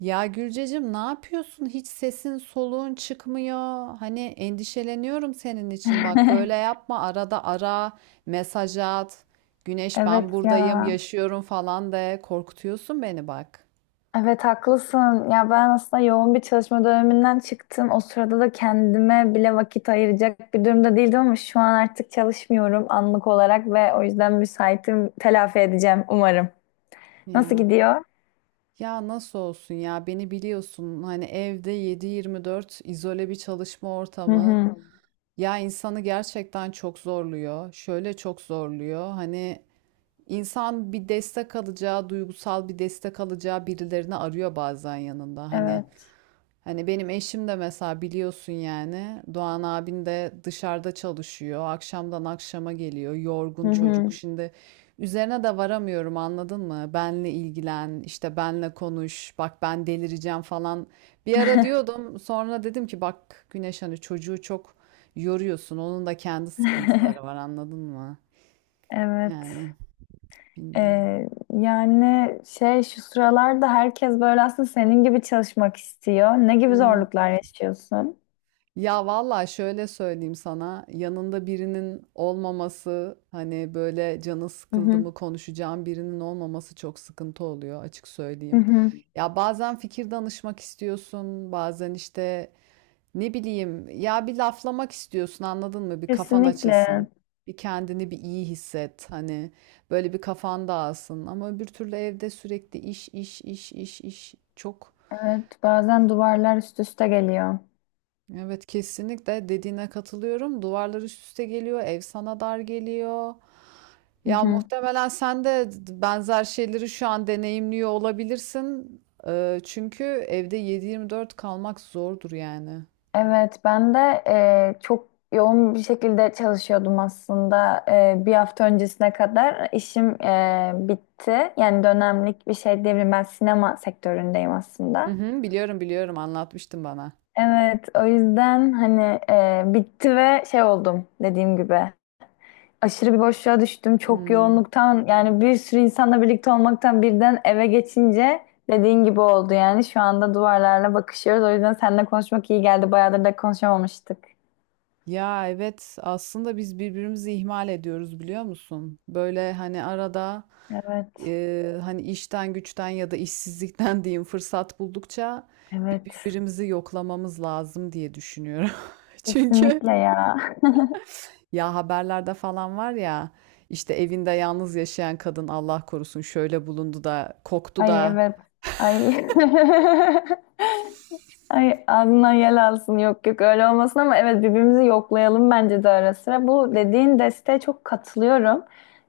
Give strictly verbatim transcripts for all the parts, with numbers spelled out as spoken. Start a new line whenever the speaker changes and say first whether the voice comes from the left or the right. right: Ya Gülcecim, ne yapıyorsun? Hiç sesin soluğun çıkmıyor. Hani endişeleniyorum senin için. Bak böyle yapma. Arada ara, mesaj at. Güneş
left: Evet
right: ben buradayım,
left: ya.
right: yaşıyorum falan de. Korkutuyorsun beni bak.
left: Evet haklısın. Ya ben aslında yoğun bir çalışma döneminden çıktım. O sırada da kendime bile vakit ayıracak bir durumda değildim ama şu an artık çalışmıyorum anlık olarak ve o yüzden müsaitim. Telafi edeceğim umarım. Nasıl
right: Ya.
left: gidiyor?
right: Ya nasıl olsun ya? Beni biliyorsun. Hani evde yedi yirmi dört izole bir çalışma
left: Hı
right: ortamı.
left: hı.
right: Ya insanı gerçekten çok zorluyor. Şöyle çok zorluyor. Hani İnsan bir destek alacağı, duygusal bir destek alacağı birilerini arıyor bazen yanında. Hani
left: Evet.
right: hani benim eşim de mesela biliyorsun, yani Doğan abin de dışarıda çalışıyor. Akşamdan akşama geliyor.
left: Hı
right: Yorgun çocuk.
left: hı.
right: Şimdi üzerine de varamıyorum, anladın mı? Benle ilgilen, işte benle konuş. Bak ben delireceğim falan. Bir ara diyordum. Sonra dedim ki bak Güneş, hani çocuğu çok yoruyorsun. Onun da kendi sıkıntıları var, anladın mı?
left: Evet.
right: Yani bilmiyorum.
left: Ee, yani şey şu sıralarda herkes böyle aslında senin gibi çalışmak istiyor. Ne gibi
right: Hmm.
left: zorluklar yaşıyorsun?
right: Ya valla şöyle söyleyeyim sana, yanında birinin olmaması, hani böyle canı
left: Hı
right: sıkıldı
left: hı.
right: mı konuşacağım birinin olmaması çok sıkıntı oluyor, açık
left: Hı
right: söyleyeyim.
left: hı.
right: Ya bazen fikir danışmak istiyorsun, bazen işte ne bileyim ya, bir laflamak istiyorsun, anladın mı, bir kafan
left: Kesinlikle.
right: açılsın. Bir kendini bir iyi hisset, hani böyle bir kafan dağılsın, ama öbür türlü evde sürekli iş iş iş iş iş çok.
left: Evet, bazen duvarlar üst üste geliyor.
right: Evet, kesinlikle dediğine katılıyorum. Duvarlar üst üste geliyor, ev sana dar geliyor.
left: Hı
right: Ya
left: hı.
right: muhtemelen sen de benzer şeyleri şu an deneyimliyor olabilirsin. Ee, çünkü evde yedi yirmi dört kalmak zordur yani.
left: Evet, ben de e, çok yoğun bir şekilde çalışıyordum aslında. E, bir hafta öncesine kadar işim e, bitti. Yani dönemlik bir şey diyebilirim. Ben sinema sektöründeyim
right: Hı
left: aslında.
right: hı, biliyorum biliyorum, anlatmıştın bana.
left: Evet, o yüzden hani e, bitti ve şey oldum dediğim gibi. Aşırı bir boşluğa düştüm. Çok
right: Hmm.
left: yoğunluktan yani bir sürü insanla birlikte olmaktan birden eve geçince dediğin gibi oldu yani. Şu anda duvarlarla bakışıyoruz. O yüzden seninle konuşmak iyi geldi. Bayağıdır da konuşamamıştık.
right: Ya evet, aslında biz birbirimizi ihmal ediyoruz, biliyor musun? Böyle hani arada
left: Evet.
right: e, hani işten güçten ya da işsizlikten diyeyim, fırsat buldukça bir-
left: Evet.
right: birbirimizi yoklamamız lazım diye düşünüyorum. Çünkü
left: Kesinlikle ya.
right: ya haberlerde falan var ya, işte evinde yalnız yaşayan kadın Allah korusun şöyle bulundu da koktu
left: Ay
right: da.
left: evet. Ay. Ay ağzından yel alsın, yok yok, öyle olmasın ama evet birbirimizi yoklayalım bence de ara sıra. Bu dediğin desteğe çok katılıyorum.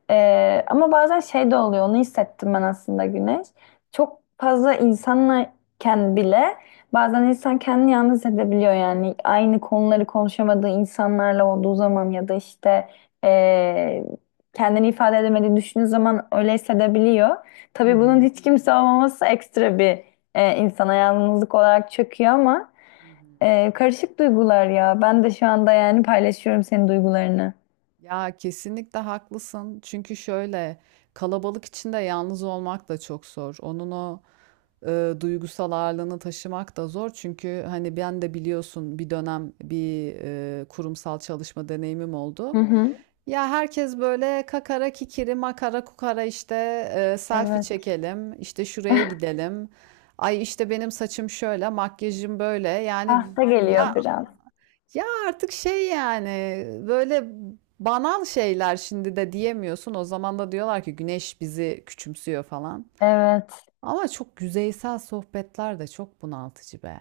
left: Ee, ama bazen şey de oluyor, onu hissettim ben aslında Güneş. Çok fazla insanken bile bazen insan kendini yalnız hissedebiliyor yani. Aynı konuları konuşamadığı insanlarla olduğu zaman ya da işte ee, kendini ifade edemediği düşündüğü zaman öyle hissedebiliyor.
right: Hı
left: Tabii bunun
right: hı.
left: hiç kimse olmaması ekstra bir e, insana yalnızlık olarak çöküyor ama
right: Hı hı.
left: e, karışık duygular ya. Ben de şu anda yani paylaşıyorum senin duygularını.
right: Ya kesinlikle haklısın. Çünkü şöyle kalabalık içinde yalnız olmak da çok zor. Onun o e, duygusal ağırlığını taşımak da zor. Çünkü hani ben de biliyorsun, bir dönem bir e, kurumsal çalışma deneyimim
left: Hı
right: oldu.
left: hı.
right: Ya herkes böyle kakara kikiri makara kukara, işte e, selfie
left: Evet.
right: çekelim, işte şuraya gidelim. Ay işte benim saçım şöyle, makyajım böyle. Yani
left: Ah da
right: ya,
left: geliyor biraz.
right: ya artık şey yani böyle banal şeyler şimdi de diyemiyorsun. O zaman da diyorlar ki Güneş bizi küçümsüyor falan.
left: Evet.
right: Ama çok yüzeysel sohbetler de çok bunaltıcı be.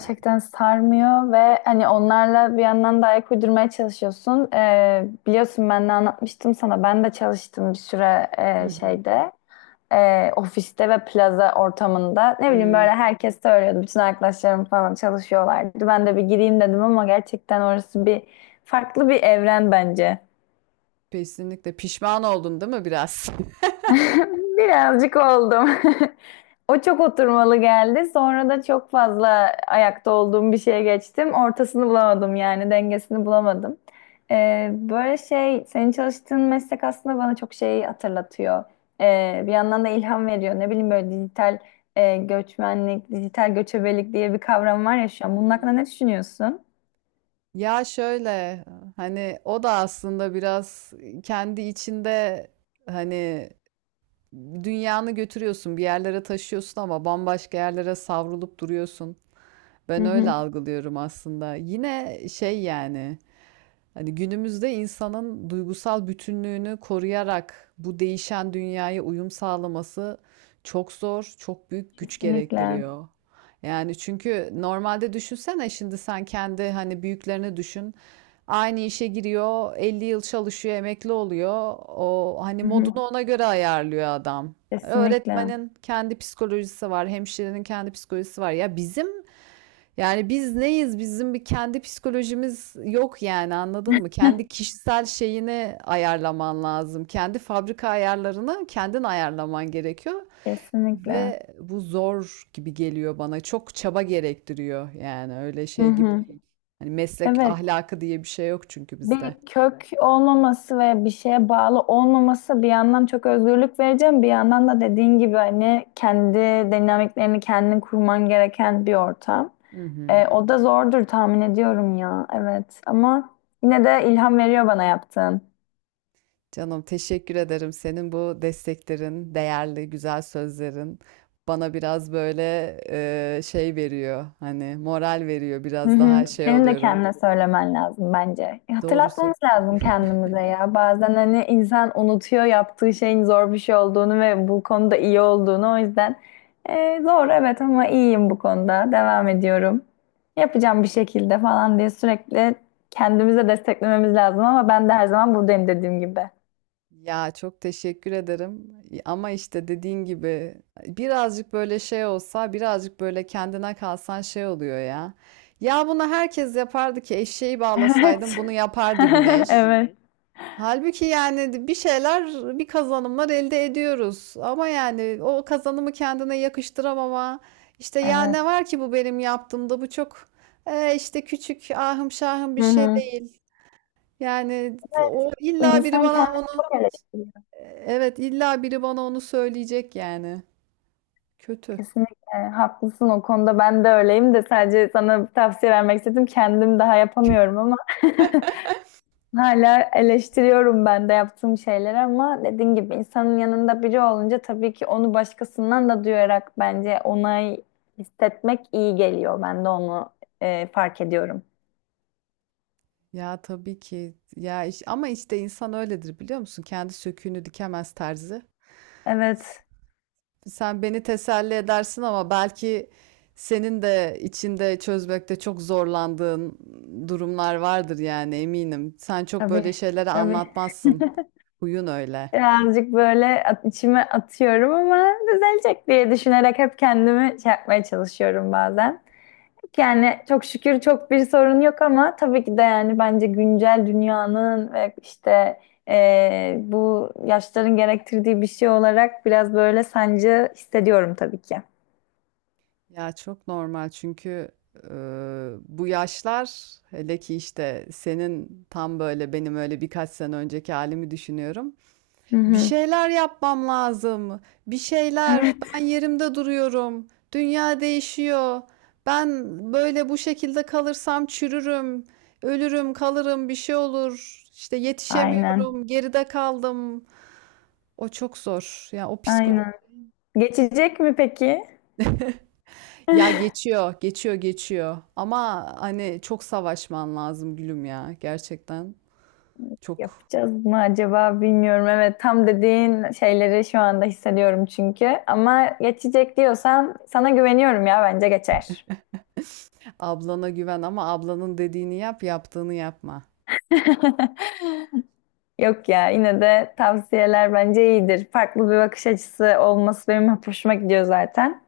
right: Yani.
left: sarmıyor ve hani onlarla bir yandan da ayak uydurmaya çalışıyorsun. Ee, biliyorsun ben de anlatmıştım sana. Ben de çalıştım bir süre
right: Hı
left: e,
right: hı.
left: şeyde. E, ofiste ve plaza ortamında ne bileyim
right: Hmm,
left: böyle herkes söylüyordu. Bütün arkadaşlarım falan çalışıyorlardı. Ben de bir gireyim dedim ama gerçekten orası bir farklı bir evren bence.
right: kesinlikle pişman oldun değil mi biraz?
left: Birazcık oldum. O çok oturmalı geldi. Sonra da çok fazla ayakta olduğum bir şeye geçtim. Ortasını bulamadım yani dengesini bulamadım. Ee, böyle şey senin çalıştığın meslek aslında bana çok şey hatırlatıyor. Ee, bir yandan da ilham veriyor. Ne bileyim böyle dijital e, göçmenlik, dijital göçebelik diye bir kavram var ya şu an. Bunun hakkında
right: Hmm.
left: ne düşünüyorsun?
right: Ya şöyle, hani o da aslında biraz kendi içinde, hani dünyanı götürüyorsun, bir yerlere taşıyorsun ama bambaşka yerlere savrulup duruyorsun.
left: Hı
right: Ben öyle
left: hı.
right: algılıyorum aslında. Yine şey yani, hani günümüzde insanın duygusal bütünlüğünü koruyarak bu değişen dünyaya uyum sağlaması çok zor, çok büyük güç
left: Kesinlikle.
right: gerektiriyor. Yani çünkü normalde düşünsene, şimdi sen kendi hani büyüklerini düşün. Aynı işe giriyor, elli yıl çalışıyor, emekli oluyor. O hani
left: Hı
right: modunu
left: hı.
right: ona göre ayarlıyor adam.
left: Kesinlikle.
right: Öğretmenin kendi psikolojisi var, hemşirenin kendi psikolojisi var. Ya bizim, yani biz neyiz? Bizim bir kendi psikolojimiz yok yani, anladın mı? Kendi kişisel şeyini ayarlaman lazım. Kendi fabrika ayarlarını kendin ayarlaman gerekiyor.
left: Kesinlikle.
right: Ve bu zor gibi geliyor bana. Çok çaba gerektiriyor yani, öyle
left: Hı
right: şey gibi
left: hı.
right: değil. Hani meslek
left: Evet.
right: ahlakı diye bir şey yok çünkü bizde.
left: Bir kök olmaması ve bir şeye bağlı olmaması bir yandan çok özgürlük vereceğim, bir yandan da dediğin gibi hani kendi dinamiklerini kendin kurman gereken bir ortam.
right: Hı hı.
left: Ee, o da zordur tahmin ediyorum ya. Evet ama yine de ilham veriyor bana yaptığın.
right: Canım teşekkür ederim. Senin bu desteklerin, değerli, güzel sözlerin bana biraz böyle e, şey veriyor. Hani moral veriyor.
left: Hı
right: Biraz
left: hı.
right: daha şey
left: Senin de
right: oluyorum.
left: kendine söylemen lazım bence.
right: Doğrusu.
left: Hatırlatmamız lazım kendimize ya. Bazen hani insan unutuyor yaptığı şeyin zor bir şey olduğunu ve bu konuda iyi olduğunu. O yüzden e, zor evet ama iyiyim bu konuda. Devam ediyorum. Yapacağım bir şekilde falan diye sürekli kendimize desteklememiz lazım ama ben de her zaman buradayım dediğim gibi.
right: Ya çok teşekkür ederim. Ama işte dediğin gibi birazcık böyle şey olsa, birazcık böyle kendine kalsan şey oluyor ya. Ya bunu herkes yapardı ki, eşeği bağlasaydım
left: Evet.
right: bunu yapardı Güneş.
left: Evet.
right: Halbuki yani bir şeyler, bir kazanımlar elde ediyoruz. Ama yani o kazanımı kendine yakıştıramama, işte ya
left: Evet.
right: ne var ki bu benim yaptığımda, bu çok e, işte küçük, ahım şahım bir
left: Hı
right: şey
left: hı.
right: değil. Yani
left: Evet.
right: o illa biri
left: İnsan
right: bana
left: kendini
right: onu,
left: çok eleştiriyor.
right: evet illa biri bana onu söyleyecek yani. Kötü.
left: Kesinlikle haklısın o konuda, ben de öyleyim de sadece sana bir tavsiye vermek istedim. Kendim daha yapamıyorum ama hala eleştiriyorum ben de yaptığım şeyleri, ama dediğin gibi insanın yanında biri olunca tabii ki onu başkasından da duyarak bence onay hissetmek iyi geliyor. Ben de onu e, fark ediyorum.
right: Ya tabii ki. Ya iş- ama işte insan öyledir, biliyor musun? Kendi söküğünü dikemez terzi.
left: Evet,
right: Sen beni teselli edersin ama belki senin de içinde çözmekte çok zorlandığın durumlar vardır yani, eminim. Sen çok böyle
left: tabii,
right: şeyleri
left: tabii.
right: anlatmazsın. Huyun öyle.
left: Birazcık böyle at- içime atıyorum ama düzelecek diye düşünerek hep kendimi şey yapmaya çalışıyorum bazen. Yani çok şükür çok bir sorun yok ama tabii ki de yani bence güncel dünyanın ve işte eee, bu yaşların gerektirdiği bir şey olarak biraz böyle sancı hissediyorum tabii ki.
right: Ya çok normal çünkü e, bu yaşlar, hele ki işte senin, tam böyle benim öyle birkaç sene önceki halimi düşünüyorum.
left: Hı
right: Bir
left: hı.
right: şeyler yapmam lazım. Bir şeyler.
left: Evet.
right: Ben yerimde duruyorum. Dünya değişiyor. Ben böyle bu şekilde kalırsam çürürüm. Ölürüm, kalırım, bir şey olur. İşte
left: Aynen.
right: yetişemiyorum, geride kaldım. O çok zor. Ya o psikolojik.
left: Aynen. Geçecek mi peki?
right: Ya geçiyor, geçiyor, geçiyor. Ama hani çok savaşman lazım gülüm ya. Gerçekten çok.
left: Yapacağız mı acaba bilmiyorum. Evet tam dediğin şeyleri şu anda hissediyorum çünkü. Ama geçecek diyorsan sana güveniyorum ya bence geçer.
right: Ablana güven ama ablanın dediğini yap, yaptığını yapma.
left: Yok ya yine de tavsiyeler bence iyidir. Farklı bir bakış açısı olması benim hep hoşuma gidiyor zaten.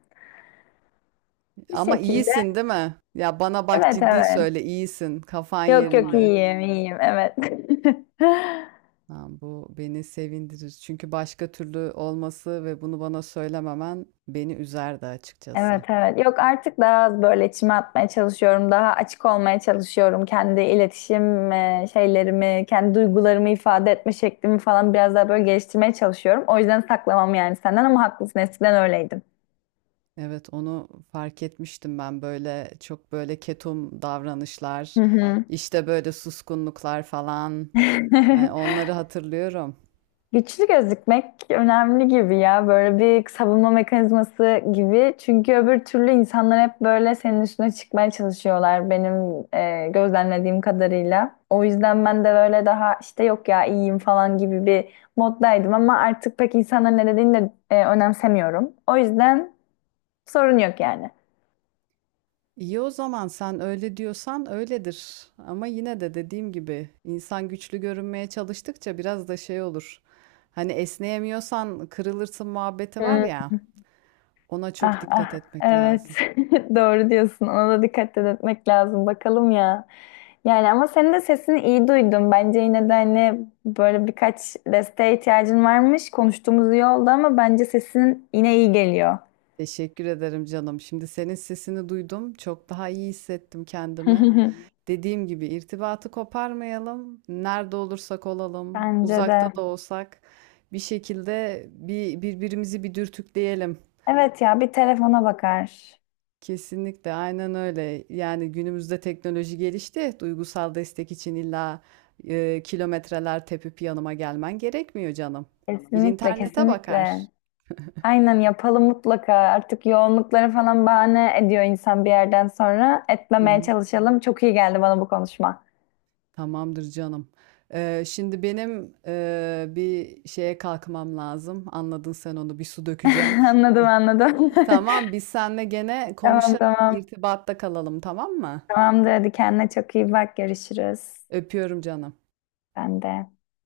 left: Bir
right: Ama
left: şekilde
right: iyisin değil mi? Ya bana bak,
left: evet,
right: ciddi
left: evet.
right: söyle, iyisin. Kafan
left: Yok yok. Tamam.
right: yerinde.
left: iyiyim iyiyim, evet.
right: Ha, bu beni sevindirir. Çünkü başka türlü olması ve bunu bana söylememen beni üzerdi
left: Evet,
right: açıkçası.
left: evet. Yok artık daha az böyle içime atmaya çalışıyorum. Daha açık olmaya çalışıyorum. Kendi iletişim e, şeylerimi, kendi duygularımı ifade etme şeklimi falan biraz daha böyle geliştirmeye çalışıyorum. O yüzden saklamam yani senden, ama haklısın. Eskiden öyleydim.
right: Evet, onu fark etmiştim ben, böyle çok böyle ketum
left: Hı
right: davranışlar,
left: hı.
right: işte böyle suskunluklar falan. Yani onları hatırlıyorum.
left: Güçlü gözükmek önemli gibi ya. Böyle bir savunma mekanizması gibi. Çünkü öbür türlü insanlar hep böyle senin üstüne çıkmaya çalışıyorlar benim e, gözlemlediğim kadarıyla. O yüzden ben de böyle daha işte yok ya iyiyim falan gibi bir moddaydım, ama artık pek insanların ne dediğini de e, önemsemiyorum. O yüzden sorun yok yani.
right: İyi, o zaman sen öyle diyorsan öyledir. Ama yine de dediğim gibi, insan güçlü görünmeye çalıştıkça biraz da şey olur. Hani esneyemiyorsan kırılırsın muhabbeti var
left: Hmm.
right: ya, ona çok
left: Ah
right: dikkat
left: ah,
right: etmek
left: evet,
right: lazım.
left: doğru diyorsun, ona da dikkat etmek lazım bakalım ya. Yani ama senin de sesini iyi duydum. Bence yine de hani böyle birkaç desteğe ihtiyacın varmış. Konuştuğumuz iyi oldu ama bence sesin yine iyi geliyor.
right: Teşekkür ederim canım. Şimdi senin sesini duydum. Çok daha iyi hissettim kendimi. Dediğim gibi, irtibatı koparmayalım. Nerede olursak olalım,
left: Bence
right: uzakta
left: de.
right: da olsak bir şekilde bir birbirimizi bir dürtükleyelim.
left: Evet ya, bir telefona bakar.
right: Kesinlikle, aynen öyle. Yani günümüzde teknoloji gelişti. Duygusal destek için illa e, kilometreler tepip yanıma gelmen gerekmiyor canım. Bir
left: Kesinlikle,
right: internete bakar.
left: kesinlikle. Aynen, yapalım mutlaka. Artık yoğunlukları falan bahane ediyor insan bir yerden sonra.
right: Hı
left: Etmemeye
right: hı.
left: çalışalım. Çok iyi geldi bana bu konuşma.
right: Tamamdır canım. Ee, şimdi benim e, bir şeye kalkmam lazım. Anladın sen onu, bir su dökeceğim.
left: Anladım, anladım.
right: Tamam, biz seninle gene
left: Tamam,
right: konuşalım,
left: tamam.
right: irtibatta kalalım tamam mı?
left: Tamamdır, hadi kendine çok iyi bak, görüşürüz.
right: Öpüyorum canım.
left: Ben de.